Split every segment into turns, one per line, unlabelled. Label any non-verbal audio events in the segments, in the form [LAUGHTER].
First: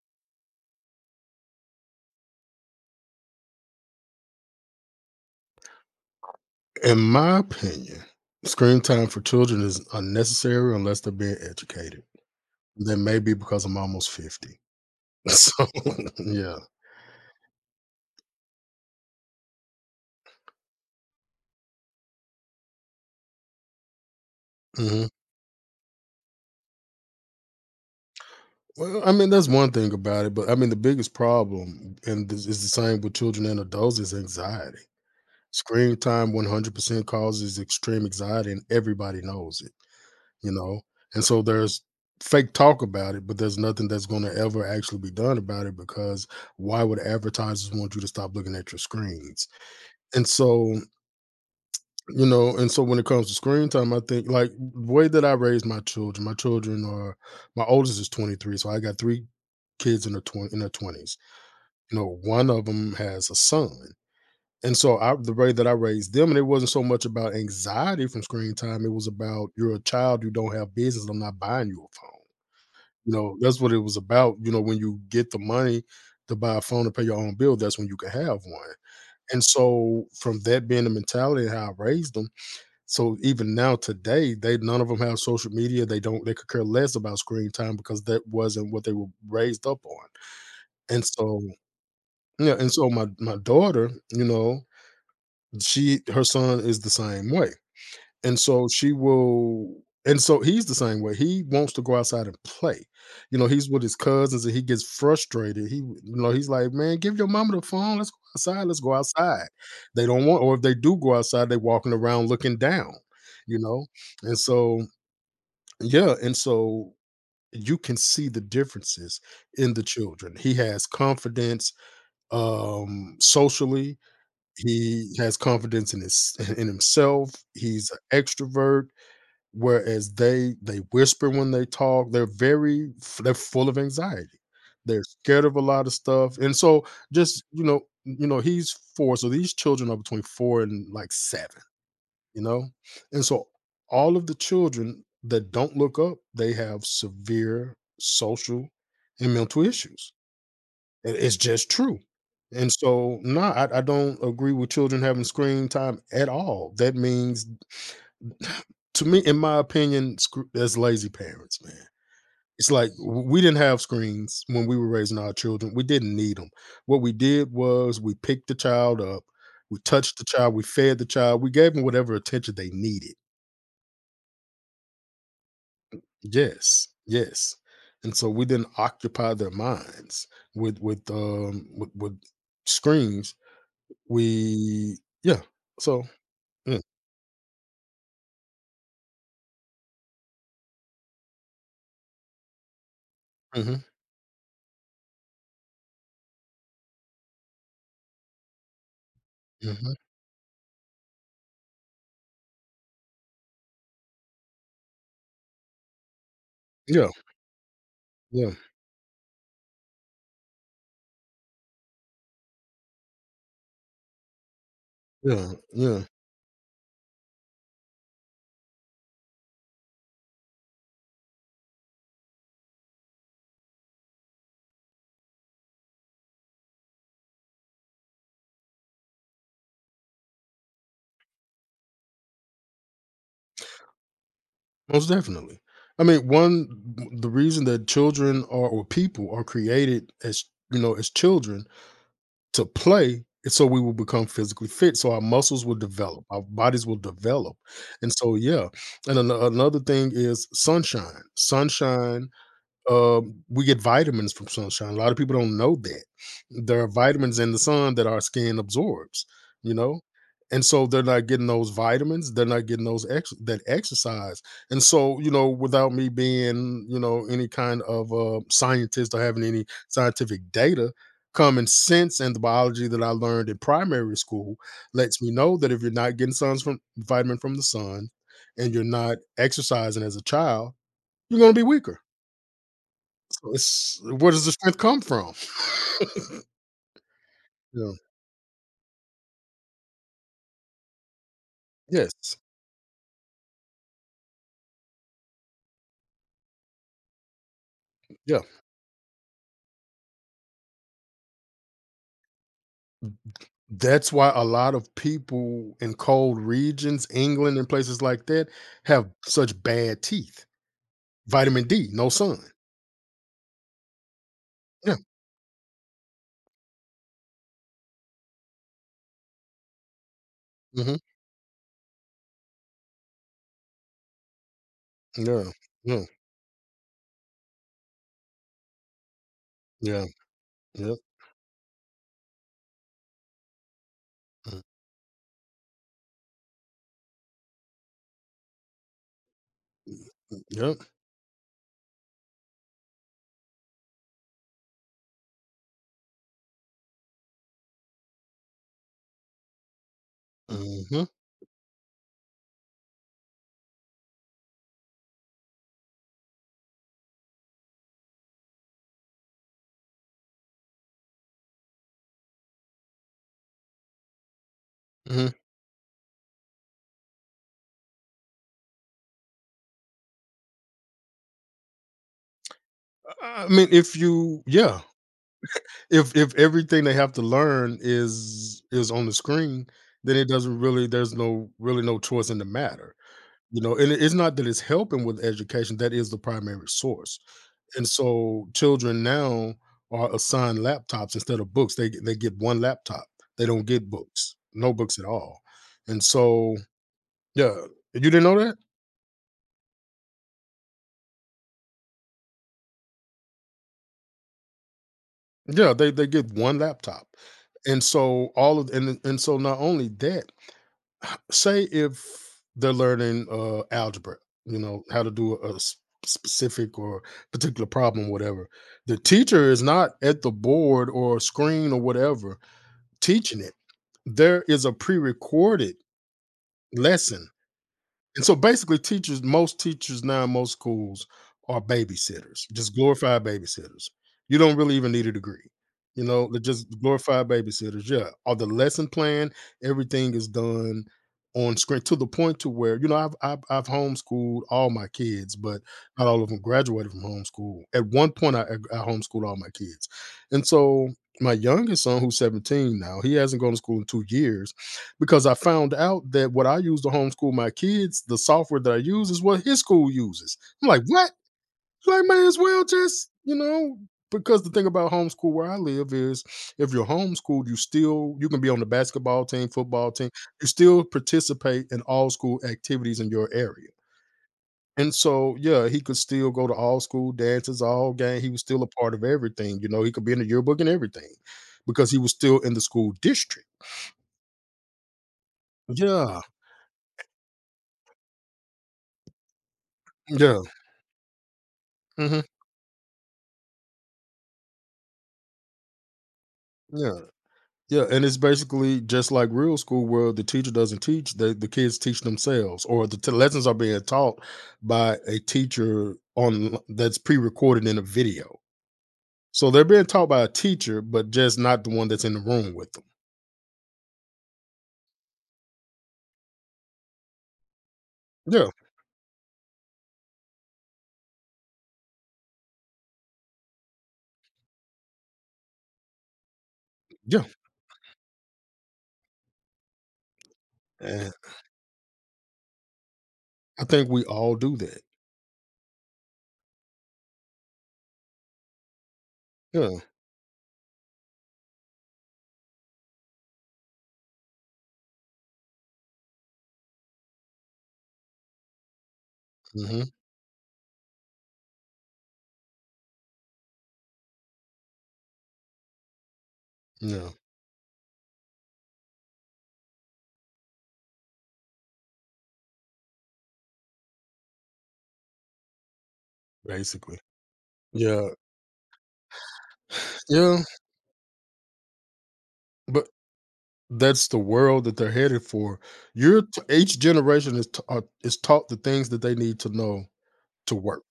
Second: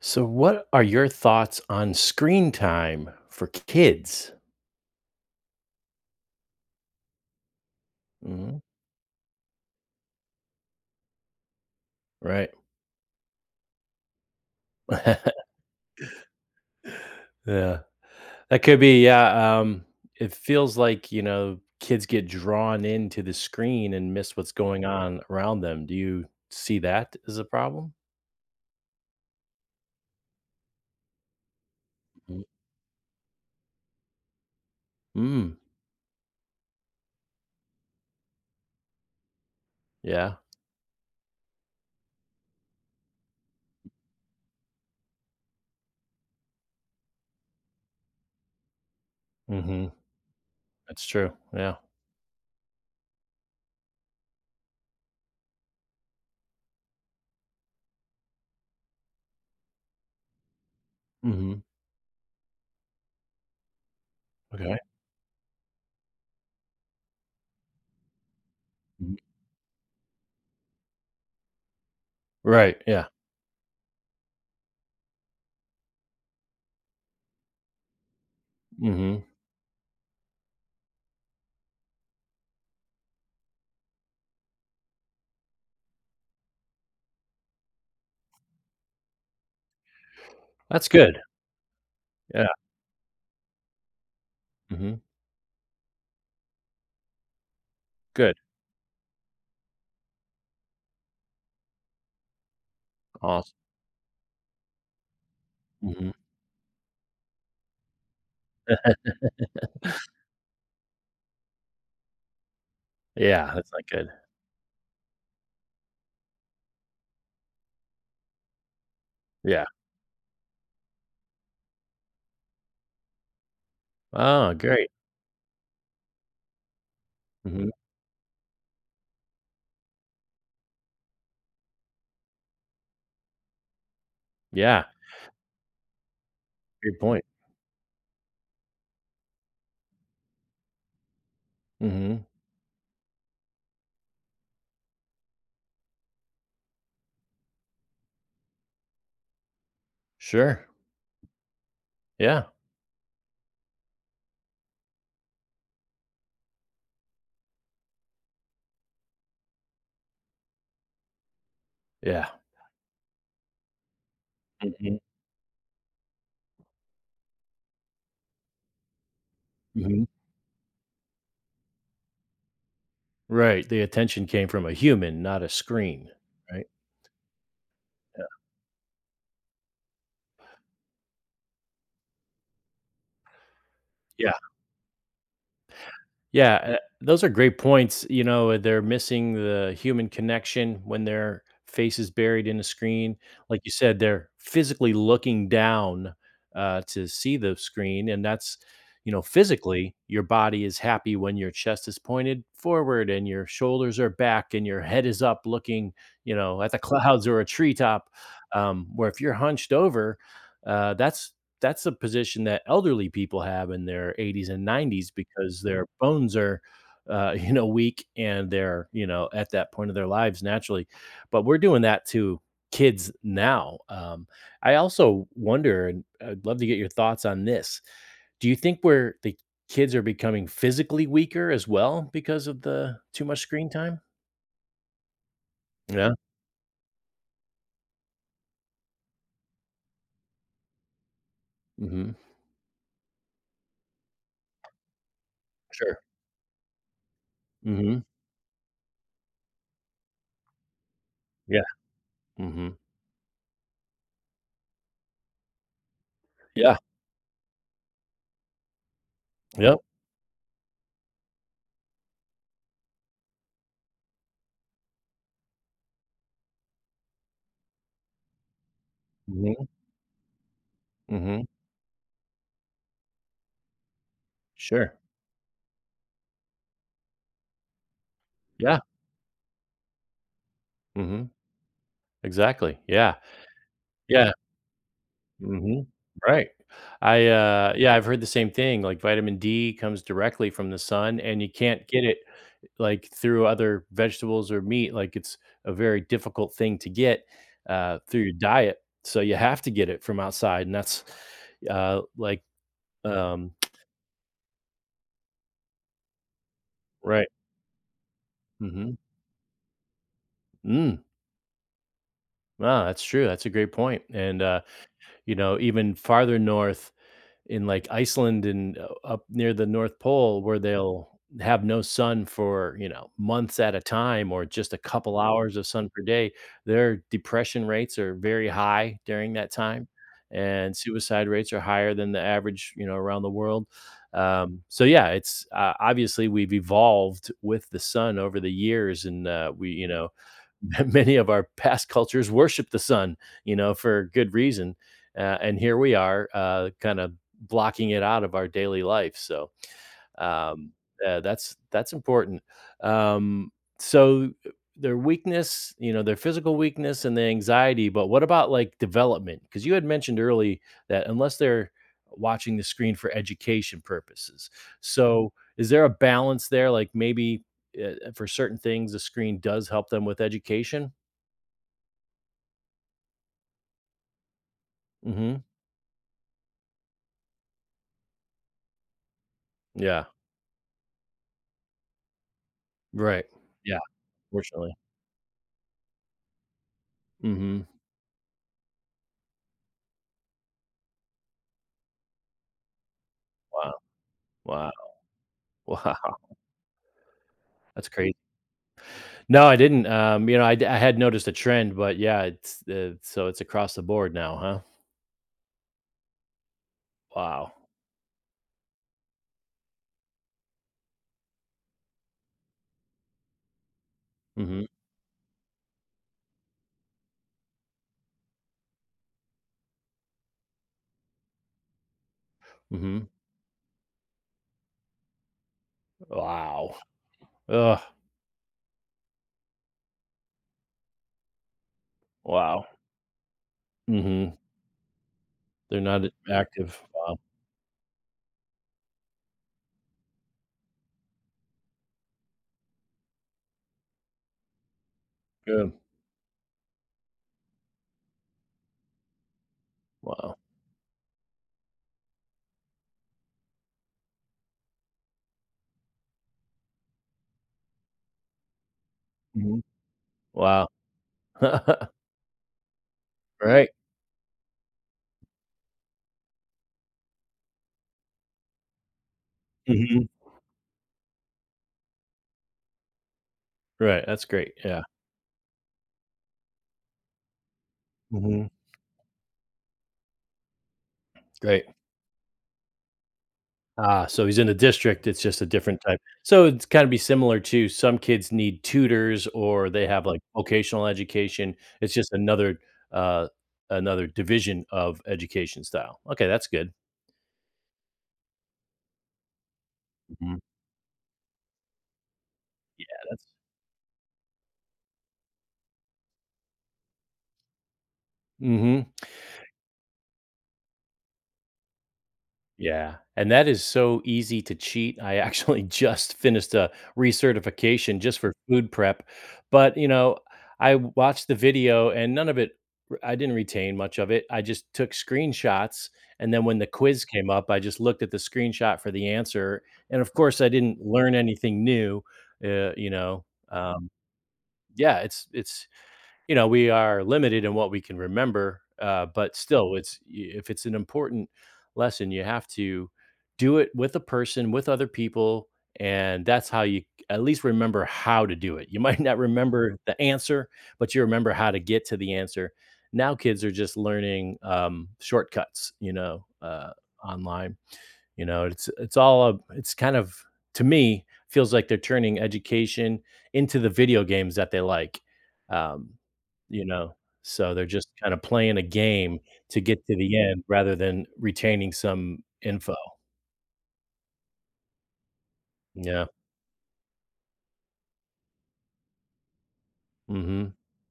So, what are your thoughts on screen time for kids?
In my opinion,
Mhm.
screen time for children is unnecessary unless they're being educated.
Right.
That may be because I'm almost 50. [LAUGHS]
[LAUGHS]
So, [LAUGHS] yeah.
yeah. That could be, yeah. It feels like, kids get drawn into the screen and miss what's going
Mhm.
on around them. Do you see that as a problem?
Well, that's one thing about it, but the biggest problem, and
Mm.
this is the same with children and adults, is anxiety.
Mm.
Screen time 100% causes extreme anxiety, and everybody knows it,
Yeah.
you know? And so there's fake talk about it, but there's nothing that's going to ever actually be done about it because why would advertisers want you to stop looking at your screens?
Hmm.
And so,
That's true. Yeah.
you know, and so when it comes to screen time, I think like the way that I raise my children are my oldest is 23, so I got three kids in their twenty in their twenties.
Hmm.
You know, one of them has a son. And
Okay.
so I The way that I raised them, and it wasn't so much about anxiety from screen time, it was
Mhm.
about you're a child, you don't have business, I'm not buying you a phone.
Right. Yeah.
You know, that's what it was about. You know, when you get the money to buy a phone to pay your own bill, that's when you can have one.
Hmm.
And so from that being the mentality and how I raised them, so even now today, they none of them have social media. They don't. They could care less about screen time because that wasn't what they were raised up on.
That's
And
good.
so
Yeah.
yeah, and so my daughter, you know,
Hmm.
she her son is the same way,
Good.
and so she will. And so he's the same way. He wants to go outside and play. You know,
Awesome.
he's with his cousins and he gets frustrated. He, you
Hmm.
know, he's like, man, give your mama the phone. Let's go outside. Let's go outside. They don't want, or if they do go outside, they walking around looking down,
Yeah.
you
That's
know?
not good.
And so yeah, and so you can see the differences
Yeah.
in the children. He has confidence, socially.
Oh, great.
He has confidence in his in himself.
Mhm.
He's an extrovert, whereas they whisper when they talk. They're very they're full of anxiety.
Yeah,
They're scared of a lot of stuff, and so
great point.
just you know he's four. So these children are between four and like seven,
Mhm.
you know? And so all of the children that don't look up, they have severe social and mental issues.
Sure.
It's just true.
Yeah,
And so, no, I don't agree with children having screen time at all. That means, [SIGHS] to me, in my opinion, that's lazy parents, man.
yeah.
It's like we didn't have screens when we were
Mhm,
raising our children. We didn't need them. What we did was we picked the child up, we
mhm.
touched the child, we fed the child, we gave them whatever attention they needed.
Right, the attention came from a human, not a screen, right?
Yes, yes. And
Yeah.
so we then occupy their minds with screens.
Yeah.
We yeah. So
Yeah, uh,
yeah.
those are great points. They're missing the human connection when their face is buried in a screen. Like you
Hmm.
said, they're physically looking down to see the screen. And that's, physically,
Hmm.
your body is happy when your chest is pointed forward and your shoulders are back and your head is up looking, at the [LAUGHS]
Yeah,
clouds or a treetop.
yeah,
Where if you're hunched over, uh, that's that's a position that elderly people have in their 80s and 90s
yeah,
because their
yeah.
bones are, [LAUGHS] weak and they're, at that point of their lives naturally. But we're doing that to kids now. I also wonder, and I'd love to get your thoughts on this. Do you think we're the kids are becoming physically weaker as well because of the too much screen time?
Most definitely. I
Yeah.
mean, one the reason that children are or people are created as, you know, as children
Mhm.
to play, and so we will become physically fit, so our muscles will
Sure.
develop, our bodies will develop,
Mhm.
and so yeah, and another thing is sunshine.
Yeah.
Sunshine,
Mhm.
we get vitamins from sunshine. A lot of people don't know that.
Yeah.
There are vitamins in the sun that our skin absorbs, you
Yep.
know? And so they're not getting those vitamins, they're not getting those that exercise. And so, you know, without me being, you know, any kind of scientist or having any
Mhm.
scientific data,
Mhm.
common sense and the biology that I learned in primary school
Sure.
lets me know that if you're not getting suns from vitamin from the sun and
Yeah.
you're not exercising as a child,
Mhm.
you're going to be weaker.
Exactly, yeah,
It's
yeah,
where does the strength come from?
mhm,
[LAUGHS]
right. I, uh
Yeah.
yeah, I've heard the same thing, like, vitamin D comes directly from the sun, and you can't get it,
Yes.
like, through other vegetables or meat, like, it's a very difficult thing to get, through your
Yeah.
diet, so you have to get it from outside, and that's, like, um [TSK]
That's why a lot of people in cold regions,
right,
England and places like that,
mhm,
have such bad teeth.
mm,
Vitamin D, no sun.
wow, that's true, that's a great point. And, uh,
Yeah.
you know, even farther north in like Iceland and up near the North Pole where
Mhm.
they'll have no sun for, months at a time or just a couple
Yeah.
hours of sun per
Yeah.
day, their depression rates are very high during that time.
Yeah.
And
Mm-hmm.
suicide rates are higher than the average, around the world. So yeah, it's obviously we've evolved with the sun over the years, and
Yeah. Mm, mm,
[LAUGHS]
yep.
many of our past cultures worship the sun, for good reason. And here we are, kind of blocking it out of our daily life. So um,
Mhm.
that's important. Um, so their weakness, their physical weakness and the anxiety. But what about like development? Because you had mentioned early that unless they're watching the screen for education purposes,
Mhm.
so is there a balance there? Like maybe for certain things, the screen does help them with education.
I mean, if you yeah,
Mhm.
if everything they have to learn is on the screen,
Yeah.
then it doesn't really there's no really no choice in the matter.
Right.
You know,
Yeah,
and it's not that it's
fortunately.
helping with education, that is the primary source,
Mhm.
and so children now are assigned laptops instead of books. They get one laptop. They don't
Wow.
get books,
Wow.
no books at all,
[LAUGHS]
and
Wow.
so yeah.
That's
You
crazy.
didn't know that?
No, I didn't. I had noticed a trend, but yeah, so it's across the board now, huh?
Yeah, they get one laptop,
Wow.
and so not only that, say if they're learning, algebra, you
Mhm.
know, how to do a s specific or particular problem, whatever. The teacher is not at the board or screen or whatever
Mhm.
teaching it. There is a pre-recorded
Wow.
lesson,
Ugh.
and so basically teachers most teachers now in most schools are babysitters,
Wow.
just glorified babysitters.
Mhm.
You don't really even need a degree.
They're
You
not
know, they're just
active. Wow.
glorified babysitters. Yeah. All the lesson plan, everything is done on screen to the point to where, you know, I've homeschooled all my kids, but
Good.
not all of them graduated from homeschool. At one point I homeschooled all my kids.
Wow.
And so my youngest son, who's 17 now, he hasn't gone to school in 2 years because I found out that what I use to homeschool my kids, the software that I use is what his
Mhm.
school uses.
Wow.
I'm like, what?
[LAUGHS]
Like, may as well just, you
Right.
know, because the thing about homeschool where I live is if you're homeschooled, you can be on the basketball team, football
Mhm.
team, you still participate in all school activities in your area.
Right. That's great. Yeah.
And so, yeah, he could still go to all school dances, all game. He was
Mhm.
still a part of everything. You know, he could be in the yearbook and everything
Great.
because he was still in the school district.
Ah, so he's in a district, it's just a different type.
Yeah.
So it's kinda be similar to some kids need tutors or they have, like,
Yeah.
vocational education. It's just
Hmm.
uh, another division of education style. Okay, that's good.
Yeah. Yeah, and it's basically just like real school where the
Mhm.
teacher doesn't teach, the kids teach themselves,
Yeah,
or the
that's.
lessons are being taught by a teacher on that's pre-recorded in a video.
Mhm.
So they're being taught by a teacher, but just not the one that's in the room with them.
Yeah, and that is so easy to cheat. I actually [LAUGHS] just finished a recertification just for
Yeah,
food prep, but, I watched the video and none of it I didn't retain much of it. I just took screenshots, and then when the quiz
yeah.
came up, I just looked at the screenshot for the answer, and, of course, I didn't
And
learn anything new. uh, you know,
I
um,
think we all do that.
yeah, it's we are limited in what we can remember, but still,
Yeah.
if it's an important lesson, you have to do it with a person, with other people, and that's how you at least remember how to do it. You [LAUGHS] might not remember
Hmm.
the answer, but you remember how to get to the answer. Now, kids are just learning shortcuts,
Yeah.
online. It's all a, it's kind of to me feels like they're turning education into the video games that they like. Um, you know,
Basically.
so they're just
Yeah.
kind of playing a game to get to the
Yeah.
end rather than retaining some info.
But that's the world that they're headed for.
Yeah.
Each generation is taught the things that they need to know
Mhm.
to work.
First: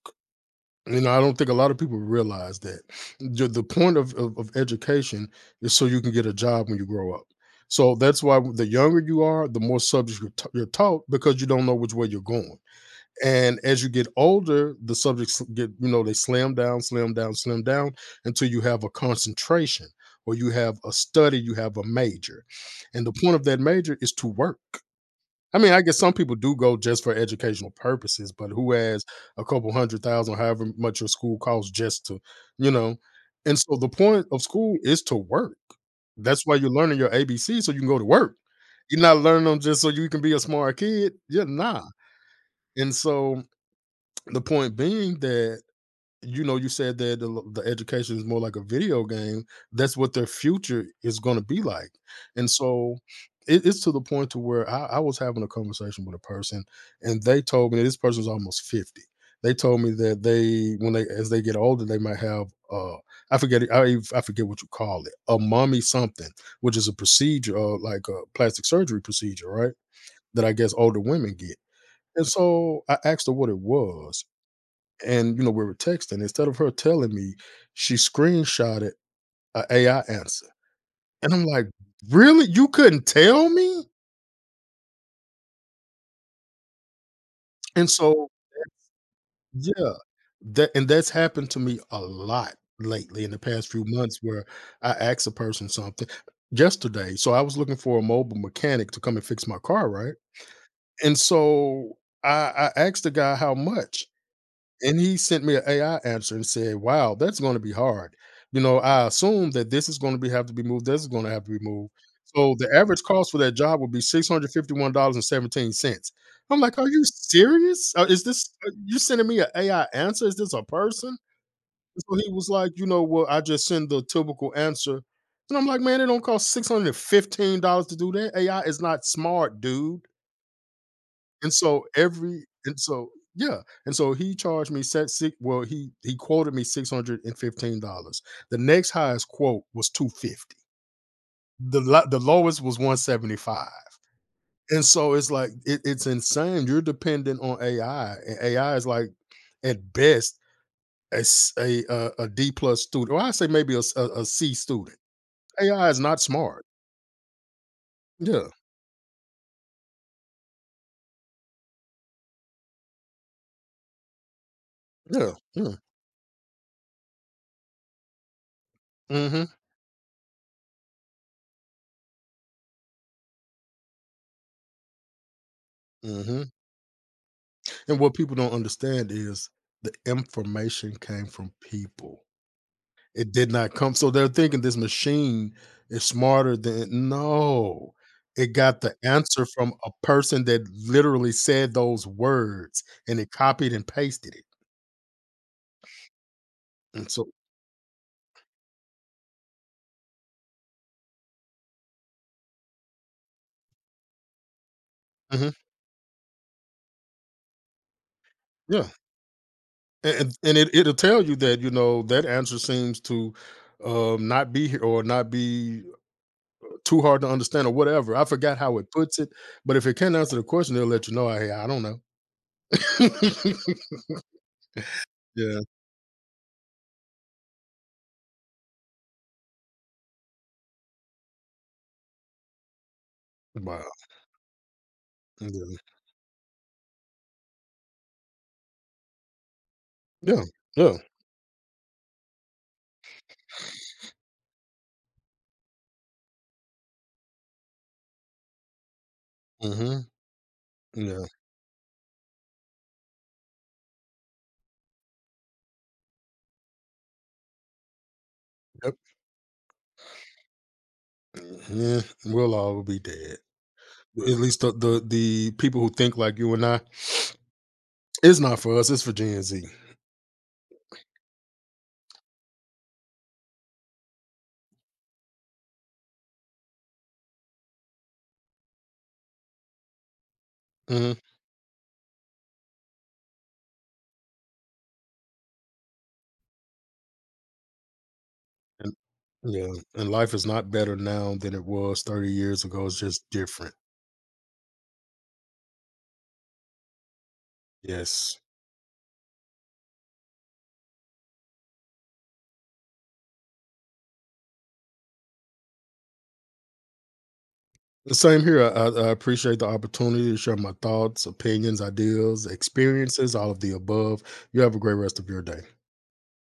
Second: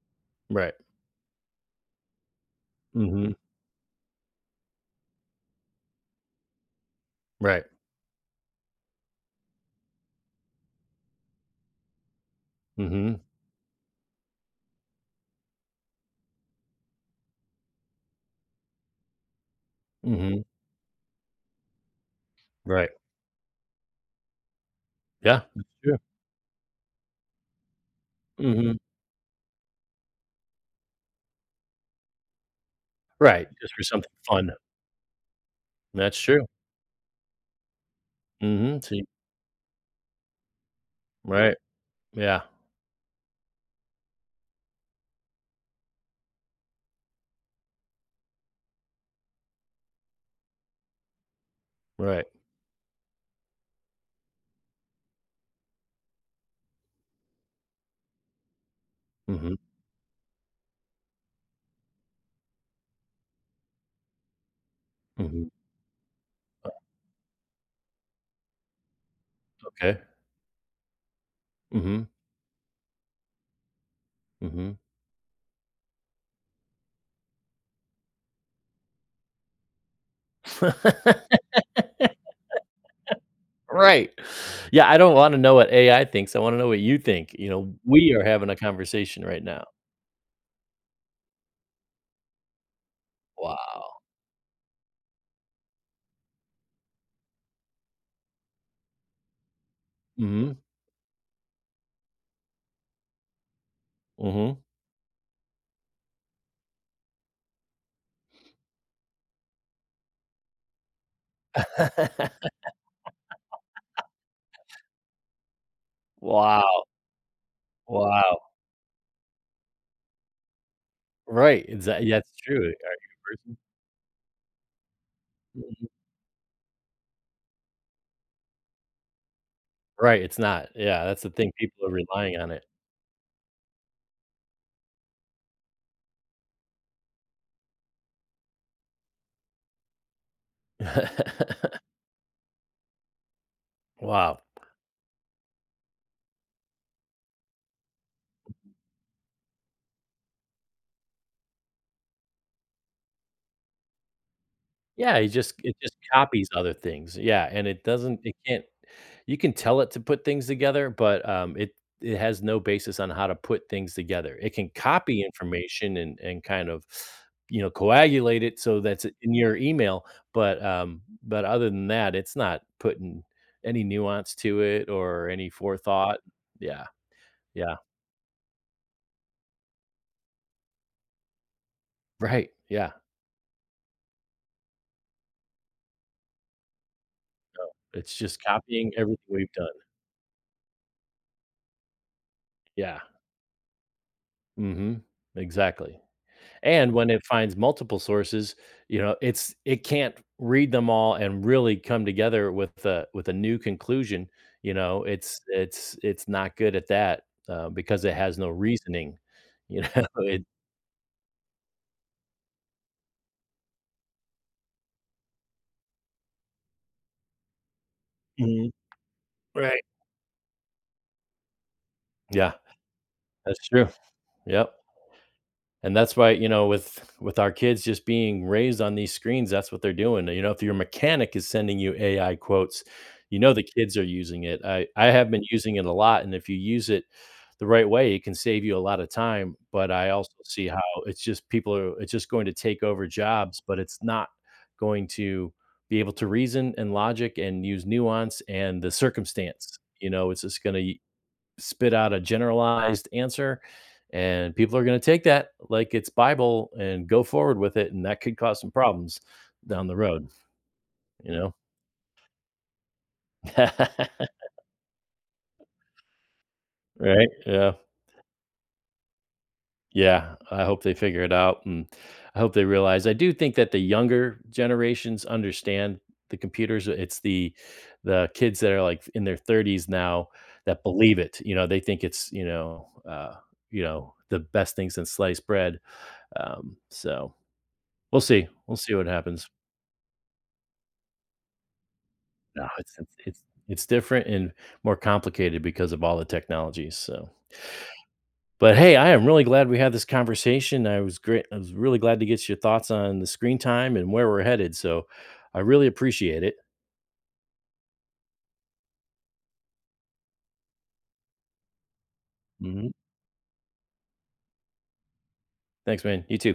Right.
You know, I don't think a lot of people realize that
Mhm.
the point of education is so you can get a job when you grow up.
Right.
So that's why the younger you are, the more subjects you're taught because you don't know which way you're going.
Mhm.
And as you get older, the subjects get, you know, they slam down, slam down, slam down until you have a concentration or
Mhm.
you have a study, you have a major.
Right.
And the point of that major is to work.
Yeah.
I
That's
mean, I
true.
guess some people do go just for educational purposes, but who
Mhm.
has a couple 100,000, however much your school costs, just to, you know?
Right.
And
Just
so
for
the
something
point of
fun.
school is to work.
That's true.
That's why you're learning your ABCs so you can go to work.
Mhm.
You're
See.
not learning them just so you can be a smart kid. Yeah,
Right.
nah.
Yeah.
And so the point being that, you know, you said that the education is more like a video game. That's what their future is going to be like.
Right.
And so it's to the point to where I was having a conversation with a person and they told me this person's almost 50.
Mhm.
They told me that as they get older, they might have, I forget what you call it, a
Mhm.
mommy something, which is a procedure, like a plastic surgery procedure, right?
Okay.
That I guess older women get.
Mhm.
And so I asked her what it was.
Mhm.
And, you know, we were texting. Instead of her telling me, she screenshotted a AI answer. And
[LAUGHS]
I'm like, "Really? You couldn't tell me?"
Right. Yeah, I don't wanna know what AI thinks, I wanna know what you think, you know,
And
we are
so
having a conversation right now.
yeah, that and that's happened to me a lot lately in the past few
Wow.
months where I asked a person something. Yesterday, so I was looking for a mobile mechanic to come and fix my car, right?
Mhm,
And so I asked the guy how much.
mhm.
And he sent me an AI answer and said, "Wow, that's gonna be hard. You know, I assume that this is gonna be have to be moved, this is gonna have to be moved." So
[LAUGHS]
the average cost for that job would be $651.17. I'm like,
Wow,
"Are you serious? Is
wow.
this you sending me an AI answer? Is this a person?"
Right, exact
So
yeah,
he was
true. Are
like,
you
"You know what?
a
I
person?
just send the typical answer." And I'm like,
Mhm.
"Man, it don't cost $615 to do that. AI is not smart, dude."
Right, it's not. Yeah, that's the thing,
And so
people are relying on it.
yeah, and so he charged me set six well, he quoted me $615. The next highest quote was 250. The
[LAUGHS]
the lowest was 175.
Wow.
And so it's like it's insane. You're dependent on AI, and AI is like at best a D plus student, or I say maybe a C student.
Yeah, he just it
AI
just
is not
copies
smart.
other things. Yeah, and it doesn't, it
Yeah,
can't, you can tell it to put things together, but, it has no basis on how to put things together. It can copy
yeah, yeah.
information and kind of, coagulate it so that's in
Mm-hmm.
your email, but, but other than that, it's not putting any nuance to it or any forethought.
Mm-hmm.
Yeah, yeah,
And what people don't understand is the information came from people.
right, yeah.
It did not come. So they're thinking this machine is smarter than, no.
It's just
It got
copying
the
everything
answer
we've done.
from a person that literally said those words
Yeah,
and it copied and pasted it.
mhm, exactly. And when
And
it
so
finds multiple sources, it can't read them all and really come together with a new conclusion. You know, it's
mhm,
it's it's not good at that, because it has no
yeah.
reasoning. You know, [LAUGHS] it.
And it'll tell you that, you know, that answer seems to not be here or not be too hard to understand or whatever. I forgot
Mhm.
how it puts it, but
Right?
if it can answer the question, it'll let you know. Hey, I don't know.
Yeah, that's true.
[LAUGHS]
Yep.
Yeah.
And that's why, with our kids just being raised on these screens, that's what they're doing. If your mechanic is sending you AI quotes, you know the
Wow.
kids are using it. I have been using
Yeah.
it a lot, and if you use it the right way, it can save you a lot of time. But I also
Yeah.
see how
Yeah.
it's just going to take over jobs, but it's not going to be able to reason and logic and use nuance and the circumstance.
Mhm.
It's just going to
Yeah.
spit out a generalized answer, and people are going to take that like it's bible and go forward with it, and that could cause some
Yep.
problems down the road you know
Yeah. We'll all be dead.
[LAUGHS]
At least the people who think like you and I,
right. Yeah,
it's not for us. It's for Gen Z.
yeah, I hope they figure it out, and I hope they realize, I do think that the younger generations understand the computers. It's the kids that are like in their 30s now that
Mhm.
believe it. They think it's the best things since sliced bread um so We'll see. We'll see
And,
what happens.
yeah. And life is not better now than it was 30 years
No,
ago.
it's
It's
it's
just
it's
different.
it's different and more complicated because of all the technologies, so
Yes.
but hey, I am really glad we had this conversation. I was really glad to get your thoughts on the screen time and where we're headed, so I really appreciate it.
The same here. I appreciate the opportunity to share my thoughts, opinions, ideas,
Mhm.
experiences, all of the above. You have a great rest of your day.
Thanks, man. You too.